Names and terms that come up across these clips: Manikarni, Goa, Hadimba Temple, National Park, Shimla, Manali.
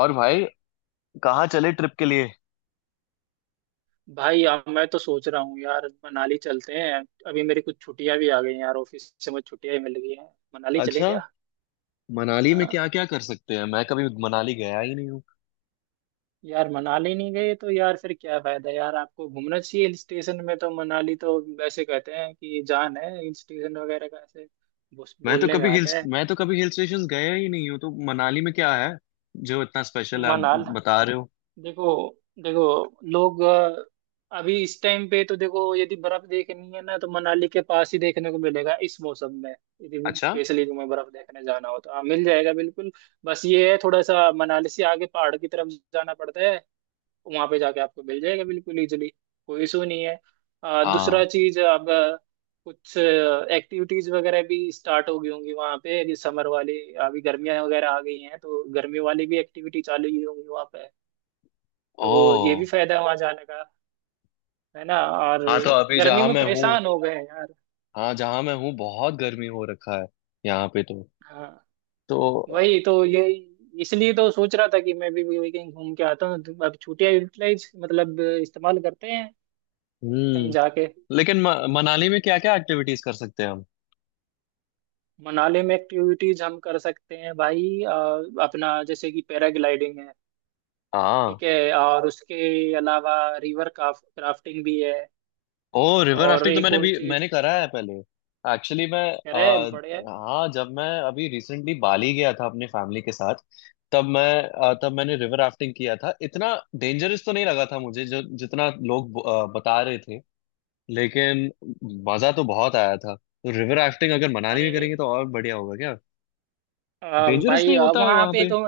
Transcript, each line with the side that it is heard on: left: और भाई कहाँ चले ट्रिप के लिए।
right: भाई अब मैं तो सोच रहा हूँ यार मनाली चलते हैं। अभी मेरी कुछ छुट्टियां भी आ गई हैं यार, ऑफिस से मुझे छुट्टियां ही मिल गई हैं। मनाली चले
left: अच्छा,
right: क्या?
left: मनाली में
right: हाँ।
left: क्या क्या कर सकते हैं? मैं कभी मनाली गया ही नहीं हूँ।
right: यार मनाली नहीं गए तो यार फिर क्या फायदा, यार आपको घूमना चाहिए हिल स्टेशन में, तो मनाली तो वैसे कहते हैं कि जान है हिल स्टेशन वगैरह का ऐसे। बस
left: मैं तो
right: बोलने में
left: कभी हिल
right: आता है।
left: मैं तो कभी हिल स्टेशन गया ही नहीं हूँ, तो मनाली में क्या है जो इतना स्पेशल है आप
right: मनाल
left: बता रहे हो?
right: देखो, देखो, लोग अभी इस टाइम पे तो देखो, यदि बर्फ देखनी है ना तो मनाली के पास ही देखने को मिलेगा इस मौसम में। यदि
left: अच्छा।
right: स्पेशली तुम्हें बर्फ देखने जाना हो तो हाँ मिल जाएगा बिल्कुल। बस ये है, थोड़ा सा मनाली से आगे पहाड़ की तरफ जाना पड़ता है। वहां पे जाके आपको मिल जाएगा बिल्कुल इजिली। कोई इशू नहीं है।
left: हाँ।
right: दूसरा चीज, अब कुछ एक्टिविटीज वगैरह भी स्टार्ट हो गई होंगी वहां पे, समर वाली। अभी गर्मियां वगैरह आ गई हैं तो गर्मी वाली भी एक्टिविटी चालू ही होंगी वहां पे। तो ये भी
left: ओ।
right: फायदा है वहां जाने का। है ना? और
left: हाँ तो अभी
right: गर्मी
left: जहाँ
right: में
left: मैं हूँ,
right: परेशान हो गए हैं यार।
left: हाँ जहाँ मैं हूँ बहुत गर्मी हो रखा है यहाँ पे तो।
right: हाँ।
left: तो
right: वही तो ये, इसलिए तो सोच रहा था कि मैं भी वही कहीं घूम के आता हूँ, तो अब छुट्टियां यूटिलाइज मतलब इस्तेमाल करते हैं कहीं
left: हम्म।
right: जाके।
left: लेकिन मनाली में क्या क्या एक्टिविटीज कर सकते हैं हम?
right: मनाली में एक्टिविटीज हम कर सकते हैं भाई। अपना, जैसे कि पैराग्लाइडिंग है।
left: हाँ।
right: ठीक है। और उसके अलावा रिवर क्राफ्टिंग भी है।
left: ओ, रिवर
right: और
left: राफ्टिंग तो
right: एक
left: मैंने
right: और
left: भी मैंने
right: चीज
left: करा है पहले। एक्चुअली मैं
right: कह रहे हैं,
left: आ,
right: बढ़िया है।
left: हाँ, जब मैं अभी रिसेंटली बाली गया था अपने फैमिली के साथ, तब
right: हाँ।
left: तब मैंने रिवर राफ्टिंग किया था। इतना डेंजरस तो नहीं लगा था मुझे जो जितना लोग बता रहे थे, लेकिन मजा तो बहुत आया था। तो रिवर राफ्टिंग अगर मनाली
right: अरे
left: में करेंगे तो और बढ़िया होगा क्या?
right: अ,
left: डेंजरस
right: भाई,
left: नहीं होता
right: वहाँ
left: वहां
right: पे
left: पे?
right: तो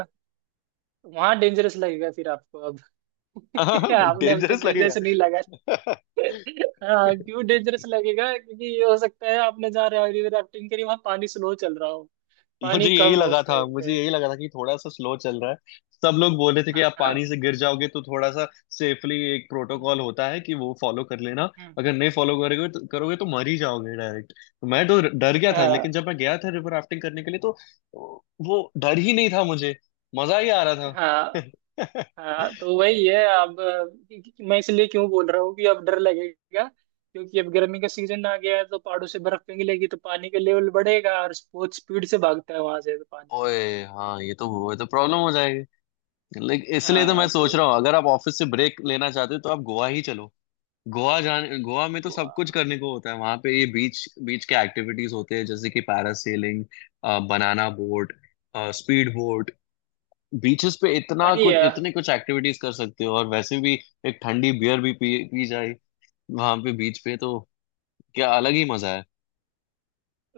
right: वहां डेंजरस लगेगा फिर आपको अब। आपने अब तक
left: डेंजरस लगेगा।
right: डेंजरस नहीं लगा? हाँ, क्यों डेंजरस लगेगा, क्योंकि ये हो सकता है आपने जहाँ रिवर राफ्टिंग करी वहां पानी स्लो चल रहा हो,
left: मुझे
right: पानी कम
left: यही
right: हो
left: लगा
right: उस
left: था,
right: टाइम
left: मुझे
right: पे।
left: यही लगा था कि थोड़ा सा स्लो चल रहा है। सब लोग बोल रहे थे कि आप
right: हाँ।
left: पानी से गिर जाओगे, तो थोड़ा सा सेफली एक
right: हम्म।
left: प्रोटोकॉल होता है कि वो फॉलो कर लेना। अगर नहीं फॉलो करोगे तो मर ही जाओगे डायरेक्ट। तो मैं तो डर गया था, लेकिन
right: हाँ,
left: जब मैं गया था रिवर राफ्टिंग करने के लिए, तो वो डर ही नहीं था मुझे। मजा ही आ रहा
right: हाँ।
left: था।
right: हाँ, तो वही है अब, मैं इसलिए क्यों बोल रहा हूँ कि अब डर लगेगा क्योंकि अब गर्मी का सीजन आ गया है, तो पहाड़ों से बर्फ पिघलेगी तो पानी का लेवल बढ़ेगा और बहुत स्पीड से भागता है वहां से, तो पानी।
left: ओए हाँ, ये तो, वो तो प्रॉब्लम हो जाएगी। लेकिन इसलिए तो
right: हाँ
left: मैं
right: तो
left: सोच रहा हूँ, अगर आप ऑफिस से ब्रेक लेना चाहते हो तो आप गोवा ही चलो। गोवा जाने, गोवा में तो
right: गो-
left: सब कुछ करने को होता है वहां पे। ये बीच, बीच के एक्टिविटीज होते हैं जैसे कि parasailing, banana boat, speed boat. Beaches पे इतना
right: अरे,
left: कुछ, इतने कुछ एक्टिविटीज कर सकते हो। और वैसे भी एक ठंडी बियर भी पी पी जाए वहां पे बीच पे तो क्या अलग ही मजा है।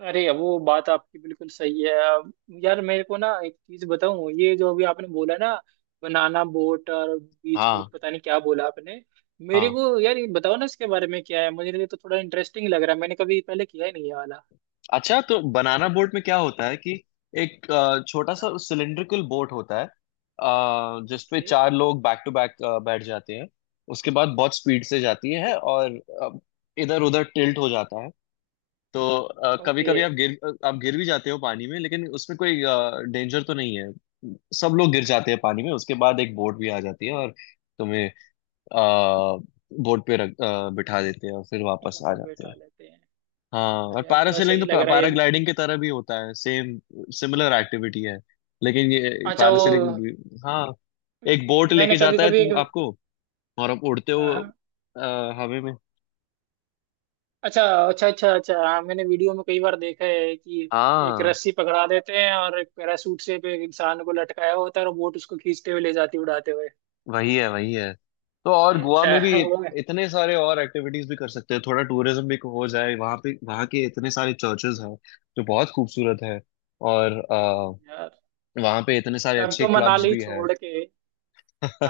right: अरे, वो बात आपकी बिल्कुल सही है अब। यार मेरे को ना एक चीज बताऊं, ये जो अभी आपने बोला ना, बनाना बोट और बीच बोट,
left: हाँ।
right: पता नहीं क्या बोला आपने। मेरे
left: हाँ।
right: को यार ये बताओ ना इसके बारे में, क्या है, मुझे ये तो थोड़ा इंटरेस्टिंग लग रहा है, मैंने कभी पहले किया ही नहीं ये वाला।
left: अच्छा, तो बनाना बोट में क्या होता है कि एक छोटा
right: हाँ।
left: सा सिलेंड्रिकल बोट होता है, जिसपे
right: ओके।
left: चार लोग बैक टू बैक बैठ जाते हैं। उसके बाद बहुत स्पीड से जाती है
right: अच्छा।
left: और इधर उधर टिल्ट हो जाता है। तो कभी
right: ओके।
left: कभी आप आप गिर भी जाते हो पानी में, लेकिन उसमें कोई डेंजर तो नहीं है। सब लोग गिर जाते हैं पानी में। उसके बाद एक बोट भी आ जाती है और तुम्हें बोट पे रख अ, बिठा देते हैं और फिर वापस आ जाते
right: बैठा
left: हैं।
right: लेते हैं।
left: हाँ।
right: तो
left: और
right: यार थोड़ा
left: पैरासेलिंग
right: सही
left: तो
right: लग रहा है ये भी।
left: पैराग्लाइडिंग की तरह भी होता है, सेम सिमिलर एक्टिविटी है। लेकिन ये
right: अच्छा वो,
left: पैरासेलिंग, हाँ, एक बोट
right: मैंने
left: लेके
right: कभी
left: जाता है
right: कभी एक।
left: तुम आपको, और
right: हाँ,
left: आप उड़ते हो
right: हाँ, हाँ।
left: अ, हवा में।
right: अच्छा, अच्छा, अच्छा, अच्छा, हाँ मैंने वीडियो में कई बार देखा है कि एक
left: हाँ।
right: रस्सी पकड़ा देते हैं और एक पैराशूट से पे एक इंसान को लटकाया होता है, और बोट उसको खींचते हुए ले जाती है उड़ाते हुए।
left: वही है। तो और गोवा में भी
right: अच्छा वो है।
left: इतने सारे और एक्टिविटीज भी कर सकते हैं। थोड़ा टूरिज्म भी हो जाए। वहाँ पे, वहाँ के इतने सारे चर्चेस हैं जो बहुत खूबसूरत है। और
right: यार,
left: वहाँ पे इतने सारे
right: तब
left: अच्छे
right: तो
left: क्लब्स
right: मनाली
left: भी हैं।
right: छोड़ के,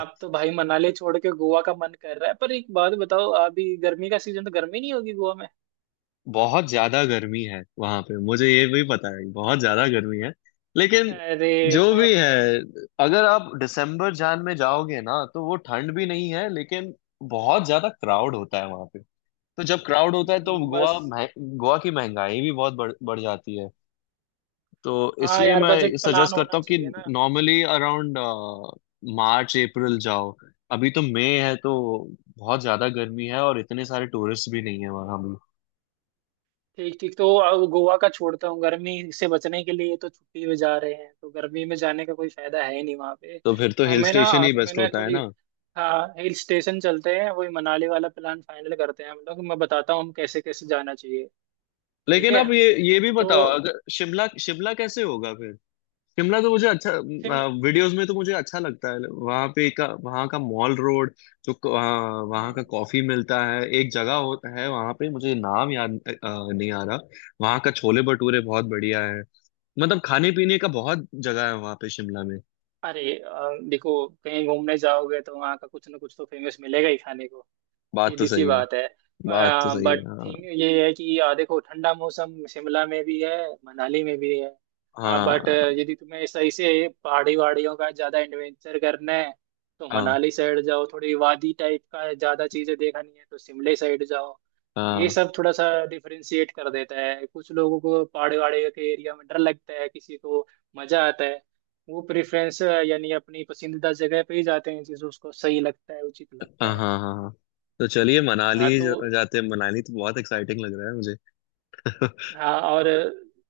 right: अब तो भाई मनाली छोड़ के गोवा का मन कर रहा है। पर एक बात बताओ, अभी गर्मी का सीजन, तो गर्मी नहीं होगी गोवा में?
left: बहुत ज्यादा गर्मी है वहां पे, मुझे ये भी पता है, बहुत ज्यादा गर्मी है। लेकिन
right: अरे
left: जो
right: तो।
left: भी है, अगर आप दिसंबर जान में जाओगे ना तो वो ठंड भी नहीं है, लेकिन बहुत ज्यादा क्राउड होता है वहां पे। तो जब क्राउड होता है तो
right: बस।
left: गोवा की महंगाई भी बहुत बढ़ बढ़ जाती है। तो
right: हाँ
left: इसलिए
right: यार बजट
left: मैं
right: प्लान
left: सजेस्ट करता
right: होना
left: हूँ कि
right: चाहिए ना।
left: नॉर्मली अराउंड मार्च अप्रैल जाओ। अभी तो मई है तो बहुत ज्यादा गर्मी है, और इतने सारे टूरिस्ट भी नहीं है वहां।
right: ठीक, ठीक। तो अब गोवा का छोड़ता हूँ, गर्मी से बचने के लिए तो छुट्टी में जा रहे हैं, तो गर्मी में जाने का कोई फायदा है ही नहीं वहाँ पे।
left: तो फिर तो हिल
right: मैं
left: स्टेशन
right: ना,
left: ही
right: तो
left: बेस्ट
right: मैंने
left: होता है
right: थोड़ी।
left: ना।
right: हाँ, हिल स्टेशन चलते हैं, वही मनाली वाला प्लान फाइनल करते हैं हम लोग। मैं बताता हूँ हम कैसे कैसे जाना चाहिए। ठीक
left: लेकिन
right: है।
left: आप ये भी बताओ,
right: तो
left: अगर शिमला शिमला कैसे होगा फिर? शिमला तो मुझे अच्छा,
right: फिर।
left: वीडियोस में तो मुझे अच्छा लगता है। वहां पे का, वहां का मॉल रोड, जो वहाँ वहाँ
right: हम्म।
left: का कॉफी मिलता है एक जगह होता है वहां पे, मुझे नाम याद नहीं आ रहा। वहां का छोले भटूरे बहुत बढ़िया है। मतलब खाने पीने का बहुत जगह है वहां पे शिमला में।
right: अरे देखो, कहीं घूमने जाओगे तो वहाँ का कुछ ना कुछ तो फेमस मिलेगा ही खाने को।
left: बात तो
right: सीधी सी
left: सही है।
right: बात है।
left: बात तो सही है,
right: बट
left: हाँ।
right: थिंग ये है कि देखो, ठंडा मौसम शिमला में भी है मनाली में भी है। बट,
left: हाँ
right: यदि तुम्हें सही से पहाड़ी वहाड़ियों का ज्यादा एडवेंचर करना है तो
left: हाँ
right: मनाली साइड जाओ, थोड़ी वादी टाइप का ज्यादा चीजें देखनी है तो शिमले साइड जाओ। ये
left: हाँ।
right: सब थोड़ा सा डिफरेंशिएट कर देता है। कुछ लोगों को पहाड़ी वहाड़ी के एरिया में डर लगता है, किसी को मजा आता है। वो प्रेफरेंस यानी अपनी पसंदीदा जगह पे ही जाते हैं, जिसे उसको सही लगता है, उचित
left: हाँ
right: लगता है।
left: हाँ हाँ हाँ। तो चलिए मनाली
right: हाँ तो।
left: जाते हैं। मनाली तो बहुत एक्साइटिंग लग रहा है मुझे।
right: हाँ और,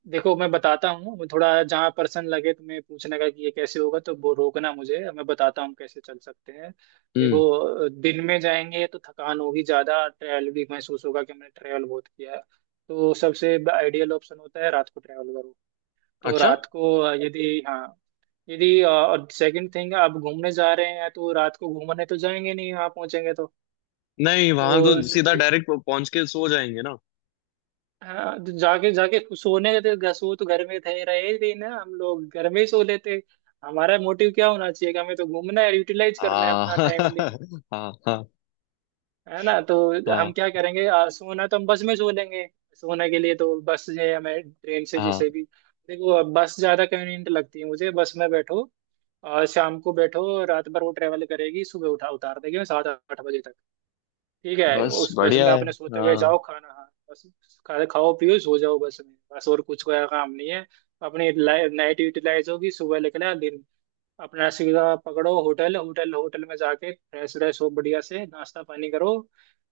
right: देखो मैं बताता हूँ, थोड़ा जहाँ पर्सन लगे तुम्हें पूछने का कि ये कैसे होगा तो वो रोकना मुझे, मैं बताता हूँ कैसे चल सकते हैं।
left: हम्म।
right: देखो, दिन में जाएंगे तो थकान होगी, ज़्यादा ट्रैवल भी महसूस होगा कि हमने ट्रैवल बहुत किया है। तो सबसे आइडियल ऑप्शन होता है रात को ट्रैवल करो। तो
left: अच्छा।
right: रात को, यदि हाँ, यदि और सेकंड थिंग, आप घूमने जा रहे हैं तो रात को घूमने तो जाएंगे नहीं, वहाँ पहुंचेंगे तो।
left: नहीं,
right: तो।
left: वहां तो सीधा डायरेक्ट पहुंच के सो जाएंगे ना।
right: हाँ, तो जाके जाके सोने गए थे, सो तो घर में थे रहे थे ना, हम लोग घर में ही सो लेते। हमारा मोटिव क्या होना चाहिए कि हमें तो घूमना है, यूटिलाइज करना है
left: हाँ।
right: अपना टाइम, दिन।
left: हाँ हाँ
right: है ना? तो
left: हाँ
right: हम क्या करेंगे, सोना तो हम बस में सो लेंगे। सोने के लिए तो बस जो है, हमें ट्रेन से
left: हाँ।
right: जैसे भी। देखो अब बस ज्यादा कन्वीनियंट लगती है मुझे, बस में बैठो, और शाम को बैठो, रात भर वो ट्रेवल करेगी, सुबह उठा उतार देगी सात आठ बजे तक। ठीक है,
left: बस
right: उस बस
left: बढ़िया
right: में
left: है।
right: आपने सोते हुए
left: हाँ
right: जाओ, खाना, हाँ, बस खाना खाओ पियो सो जाओ बस में, बस और कुछ कोई काम नहीं है। अपनी नाइट यूटिलाइज होगी, सुबह निकला दिन, अपना सीधा पकड़ो होटल, होटल में जाके फ्रेश व्रेश हो, बढ़िया से नाश्ता पानी करो।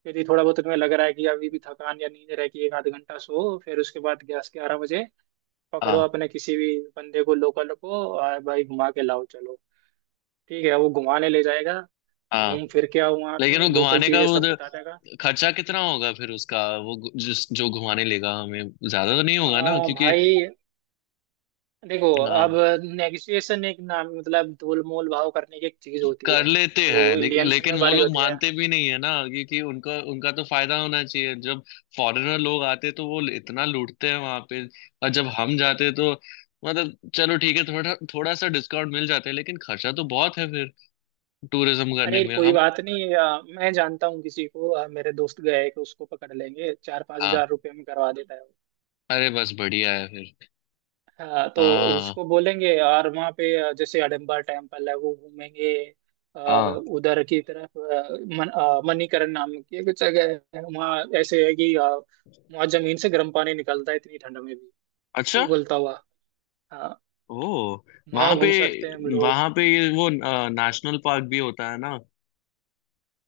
right: यदि थोड़ा बहुत तुम्हें लग रहा है कि अभी भी थकान या नींद रह गई, एक आध घंटा सो, फिर उसके बाद ग्यारह ग्यारह बजे पकड़ो
left: हाँ
right: अपने किसी भी बंदे को, लोकल को, और भाई घुमा के लाओ चलो। ठीक है, वो घुमाने ले जाएगा।
left: हाँ।
right: घूम फिर के आओ, वहाँ
left: लेकिन
right: पे
left: वो
right: लोकल
left: घुमाने का
right: चीजें सब बता देगा।
left: खर्चा कितना होगा फिर उसका? वो जिस जो घुमाने लेगा हमें, ज्यादा तो नहीं होगा ना, क्योंकि
right: भाई देखो,
left: हाँ,
right: अब नेगोशिएशन, एक नाम, मतलब तोल मोल भाव करने की एक चीज होती
left: कर
right: है
left: लेते हैं।
right: जो इंडियंस
left: लेकिन
right: में
left: वो
right: भरी
left: लोग
right: होती है।
left: मानते भी नहीं है ना क्योंकि उनका उनका तो फायदा होना चाहिए। जब फॉरेनर लोग आते तो वो इतना लूटते हैं वहां पे, और जब हम जाते तो, मतलब चलो ठीक है, थोड़ा थोड़ा सा डिस्काउंट मिल जाता है, लेकिन खर्चा तो बहुत है फिर टूरिज्म करने
right: अरे
left: में
right: कोई
left: हम।
right: बात नहीं, मैं जानता हूँ किसी को, मेरे दोस्त गए हैं, कि उसको पकड़ लेंगे, चार पांच
left: हाँ।
right: हजार रुपये में करवा देता है वो।
left: अरे बस बढ़िया है फिर।
right: हाँ तो
left: हाँ
right: उसको बोलेंगे, और वहाँ पे जैसे हडम्बा टेम्पल है वो घूमेंगे।
left: हाँ।
right: उधर की तरफ, मणिकरण नाम की एक जगह है, वहाँ ऐसे है कि वहाँ जमीन से गर्म पानी निकलता है इतनी ठंड में भी,
left: अच्छा।
right: उबलता हुआ। हाँ।
left: ओ। वहां
right: वहां
left: पे,
right: घूम सकते हैं हम लोग।
left: वहां पे ये वो नेशनल पार्क भी होता है ना?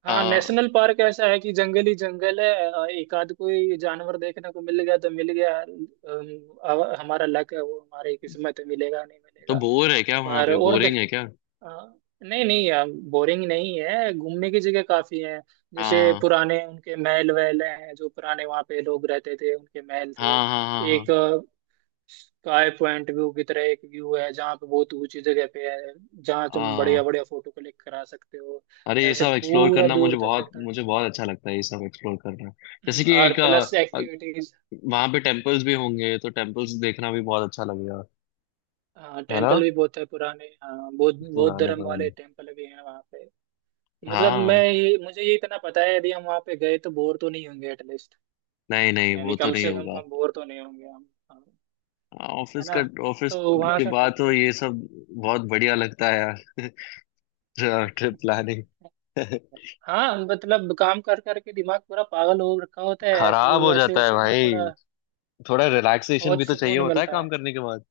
right: हाँ
left: आ,
right: नेशनल पार्क ऐसा है कि जंगल ही जंगल है। एक आध कोई जानवर देखने को मिल गया तो मिल गया, अब हमारा लक है, वो हमारी किस्मत है, मिलेगा नहीं
left: तो
right: मिलेगा।
left: बोर है क्या वहां
right: पर
left: पे?
right: और
left: बोरिंग
right: देख।
left: है क्या?
right: हाँ, नहीं नहीं बोरिंग नहीं है, घूमने की जगह काफी है। जैसे
left: हाँ
right: पुराने उनके महल वहल हैं, जो पुराने वहाँ पे लोग रहते थे उनके महल थे।
left: हाँ हाँ हाँ। हाँ
right: एक स्काई पॉइंट व्यू की तरह एक व्यू है, जहाँ पे बहुत ऊंची जगह पे है, जहाँ तुम बढ़िया
left: हाँ।
right: बढ़िया फोटो क्लिक करा सकते हो।
left: अरे ये
right: ऐसे
left: सब एक्सप्लोर
right: पूरा
left: करना
right: दूर
left: मुझे
right: तक
left: बहुत,
right: दिखता है।
left: मुझे बहुत अच्छा लगता है ये सब एक्सप्लोर करना। जैसे कि
right: और
left: एक,
right: प्लस एक्टिविटीज।
left: वहां पे टेम्पल्स भी होंगे तो टेम्पल्स देखना भी बहुत अच्छा लगेगा।
right: हाँ
left: है ना?
right: टेम्पल भी बहुत है पुराने, हाँ बौद्ध बौद्ध
left: पुराने
right: धर्म
left: पुराने।
right: वाले टेम्पल भी हैं वहाँ पे। मतलब, मैं
left: हाँ।
right: ये, मुझे ये इतना पता है, यदि हम वहाँ पे गए तो बोर तो नहीं होंगे एटलीस्ट।
left: नहीं नहीं, वो
right: यानी
left: तो
right: कम
left: नहीं
right: से कम
left: होगा।
right: हम बोर तो नहीं होंगे हम। हाँ,
left: हाँ,
right: है
left: ऑफिस का,
right: ना?
left: ऑफिस
right: तो वहाँ
left: के
right: सा
left: बाद तो
right: करते
left: ये सब बहुत बढ़िया लगता है यार। ट्रिप
right: हैं।
left: प्लानिंग।
right: हाँ मतलब, काम कर करके दिमाग पूरा पागल हो रखा होता है,
left: खराब
right: तो
left: हो
right: ऐसे
left: जाता है
right: उसे ना
left: भाई।
right: थोड़ा
left: थोड़ा रिलैक्सेशन
right: बहुत
left: भी तो चाहिए
right: सुकून
left: होता है
right: मिलता है।
left: काम करने के बाद।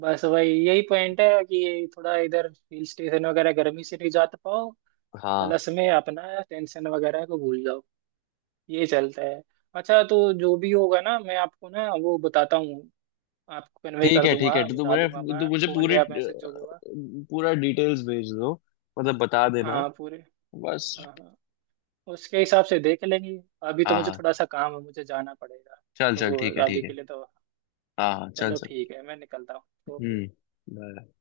right: बस वही यही पॉइंट है कि ये थोड़ा, इधर हिल स्टेशन वगैरह गर्मी से नहीं, जा पाओ,
left: हाँ।
right: प्लस में अपना टेंशन वगैरह को भूल जाओ। ये चलता है। अच्छा, तो जो भी होगा ना मैं आपको ना वो बताता हूँ, आपको कन्वे
left: ठीक
right: कर
left: है ठीक है,
right: दूंगा,
left: तो
right: बता
left: मुझे,
right: दूंगा
left: तो
right: मैं,
left: मुझे
right: कॉल
left: पूरे,
right: या मैसेज जो भी होगा।
left: पूरा डिटेल्स भेज दो। मतलब बता देना
right: हाँ पूरे।
left: बस।
right: हाँ, हाँ। उसके हिसाब से देख लेंगे। अभी तो
left: हाँ
right: मुझे
left: हाँ,
right: थोड़ा सा काम है, मुझे जाना पड़ेगा।
left: चल चल, ठीक
right: तो
left: है
right: अभी
left: ठीक
right: के
left: है।
right: लिए तो,
left: हाँ हाँ चल
right: चलो
left: चल।
right: ठीक है, मैं निकलता हूँ। ओके।
left: हम्म। bye।